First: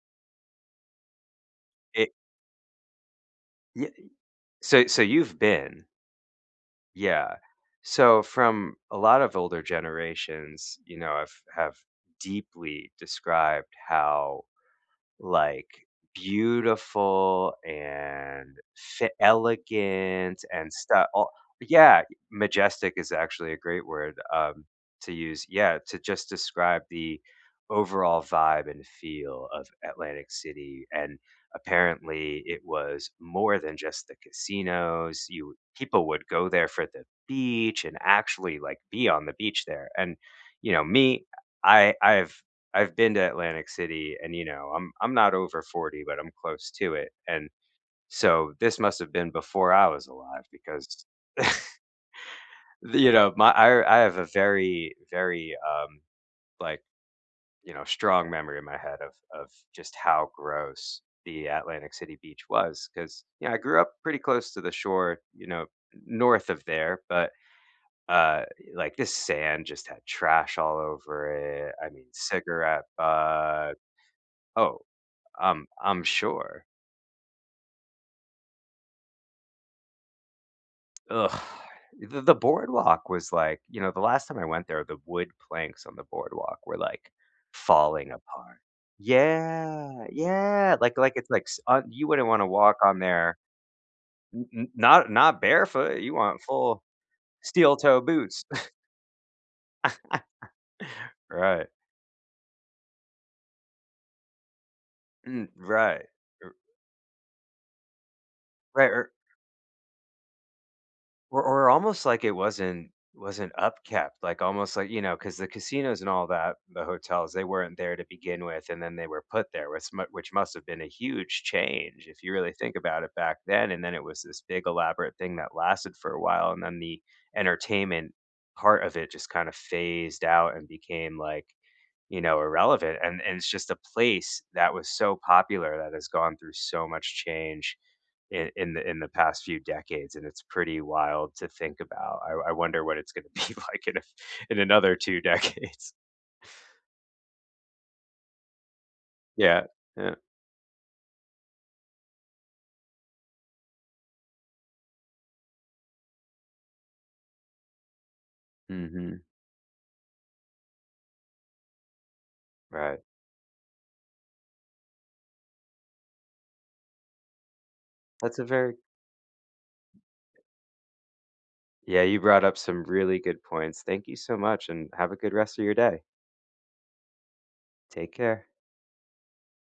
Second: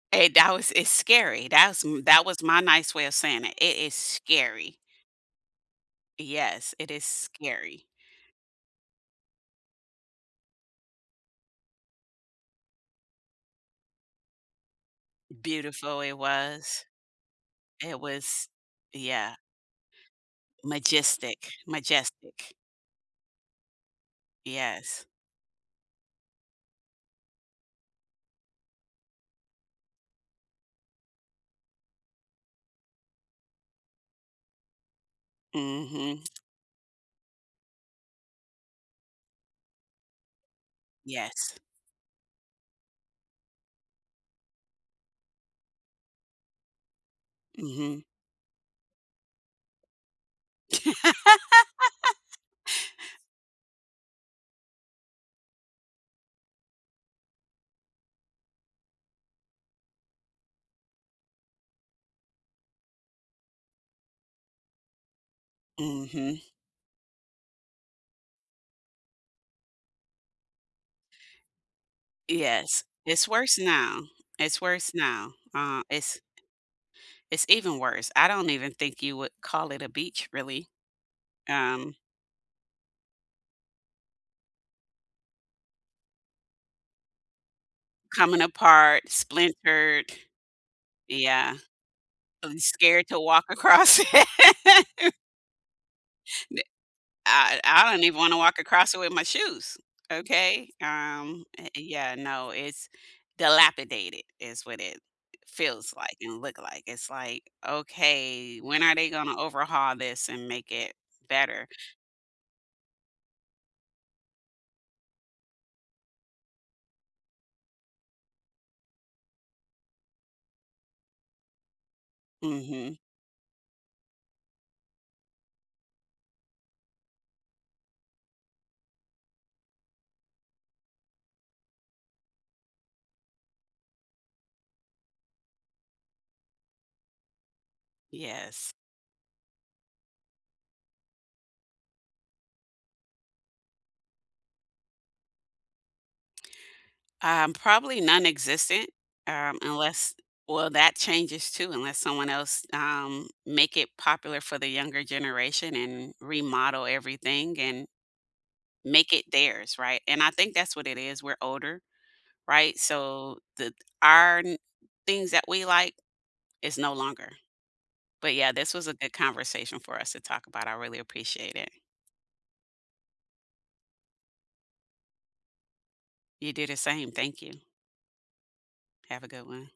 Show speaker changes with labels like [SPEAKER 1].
[SPEAKER 1] Hey, that was it's scary. That's sm
[SPEAKER 2] It
[SPEAKER 1] that was my nice way of saying it, it
[SPEAKER 2] Yeah,
[SPEAKER 1] is
[SPEAKER 2] eh
[SPEAKER 1] scary.
[SPEAKER 2] so so you've been
[SPEAKER 1] Yes, it is
[SPEAKER 2] Yeah.
[SPEAKER 1] scary.
[SPEAKER 2] So from a lot of older generations, you know have have deeply described how, like,
[SPEAKER 1] Beautiful it was.
[SPEAKER 2] beautiful
[SPEAKER 1] It
[SPEAKER 2] and
[SPEAKER 1] was
[SPEAKER 2] she
[SPEAKER 1] Yeah.
[SPEAKER 2] elegant and stuff o
[SPEAKER 1] Majestic
[SPEAKER 2] Yeah,
[SPEAKER 1] majestic.
[SPEAKER 2] majestic is actually a great word, um,
[SPEAKER 1] Yes.
[SPEAKER 2] to use, yeah, to just describe the overall vibe and feel of Atlantic City and, apparently, it was more than just the casinos, you people
[SPEAKER 1] Mhm.
[SPEAKER 2] would go there for the beach and actually, like, be on the beach there, and, you know, me,
[SPEAKER 1] Yes.
[SPEAKER 2] I I've I've been to Atlantic City and, you know, I'm I'm not over 40, but I'm close to it and
[SPEAKER 1] Mhm.
[SPEAKER 2] so this must have been before I was alive because the you know, my I I have a very, very, um, like, you know, strong memory in my head of of just how gross the Atlantic City Beach was 'cause, you know, I grew up pretty close to the shore, you know, n
[SPEAKER 1] Mhm.
[SPEAKER 2] north of there, but, uh, like, this sand just had trash all over it, I mean,
[SPEAKER 1] Yes.
[SPEAKER 2] cigarette
[SPEAKER 1] It's worse
[SPEAKER 2] butt
[SPEAKER 1] now. It's
[SPEAKER 2] Oh,
[SPEAKER 1] worse now.
[SPEAKER 2] I'm
[SPEAKER 1] Uh,
[SPEAKER 2] I'm
[SPEAKER 1] it's
[SPEAKER 2] sure.
[SPEAKER 1] it's even worse. I don't even think you would call it a beach, really.
[SPEAKER 2] Eugh!
[SPEAKER 1] Um
[SPEAKER 2] The the boardwalk was, like you know, the last time I went there, the wood planks on the boardwalk were, like, falling
[SPEAKER 1] Coming
[SPEAKER 2] apart.
[SPEAKER 1] apart, splintered.
[SPEAKER 2] Yeah, yeah, like like it's like
[SPEAKER 1] Yeah.
[SPEAKER 2] s and you wouldn't wanna
[SPEAKER 1] I'm
[SPEAKER 2] walk on
[SPEAKER 1] scared to
[SPEAKER 2] there.
[SPEAKER 1] walk across
[SPEAKER 2] N n not
[SPEAKER 1] it.
[SPEAKER 2] not barefoot, you want
[SPEAKER 1] N
[SPEAKER 2] full
[SPEAKER 1] I e
[SPEAKER 2] steel
[SPEAKER 1] I
[SPEAKER 2] toe
[SPEAKER 1] don't even wanna
[SPEAKER 2] boots.
[SPEAKER 1] walk across it with my shoes. Okay, um,
[SPEAKER 2] Right.
[SPEAKER 1] eh, yeah, no, it's dilapidated, is what it
[SPEAKER 2] Mm.
[SPEAKER 1] feels
[SPEAKER 2] Right.
[SPEAKER 1] like and
[SPEAKER 2] R
[SPEAKER 1] look like. It's like, "Okay, when
[SPEAKER 2] Right,
[SPEAKER 1] are they
[SPEAKER 2] er
[SPEAKER 1] gonna overhaul this and make it
[SPEAKER 2] Or
[SPEAKER 1] better?"
[SPEAKER 2] or almost like it wasn't wasn't upkept, like, almost like, you know 'cause the casinos and all that, the hotels, they weren't there to begin with, and then they were put there, which mu which must have been a huge change if you really think
[SPEAKER 1] Mhm.
[SPEAKER 2] about it back then, and then it was this big elaborate thing that lasted for a while, and then the entertainment part of it just kinda phased out and became like, you know, irrelevant and and it's just a place that was so popular that has gone through so much change i
[SPEAKER 1] Yes.
[SPEAKER 2] in the in the past few decades and it's pretty wild to think about. I I wonder what it's gonna be like in a in another 2 decades.
[SPEAKER 1] Um, probably nonexistent, um,
[SPEAKER 2] Yeah,
[SPEAKER 1] unless
[SPEAKER 2] eh
[SPEAKER 1] well, that changes too, unless someone else, um, make it popular for the younger generation and remodel everything and make
[SPEAKER 2] Mhm.
[SPEAKER 1] it theirs, right? And I think that's what it is. We're older, right?
[SPEAKER 2] Right.
[SPEAKER 1] So the our n things that we like is no longer. But,
[SPEAKER 2] That's a
[SPEAKER 1] yeah, this
[SPEAKER 2] very
[SPEAKER 1] was a good conversation for us to talk about, I really appreciate it.
[SPEAKER 2] Yeah, you brought up some really good points. Thank you so much, and have a good rest of your day.
[SPEAKER 1] You do the same, thank you.
[SPEAKER 2] Take care.
[SPEAKER 1] Have a good one.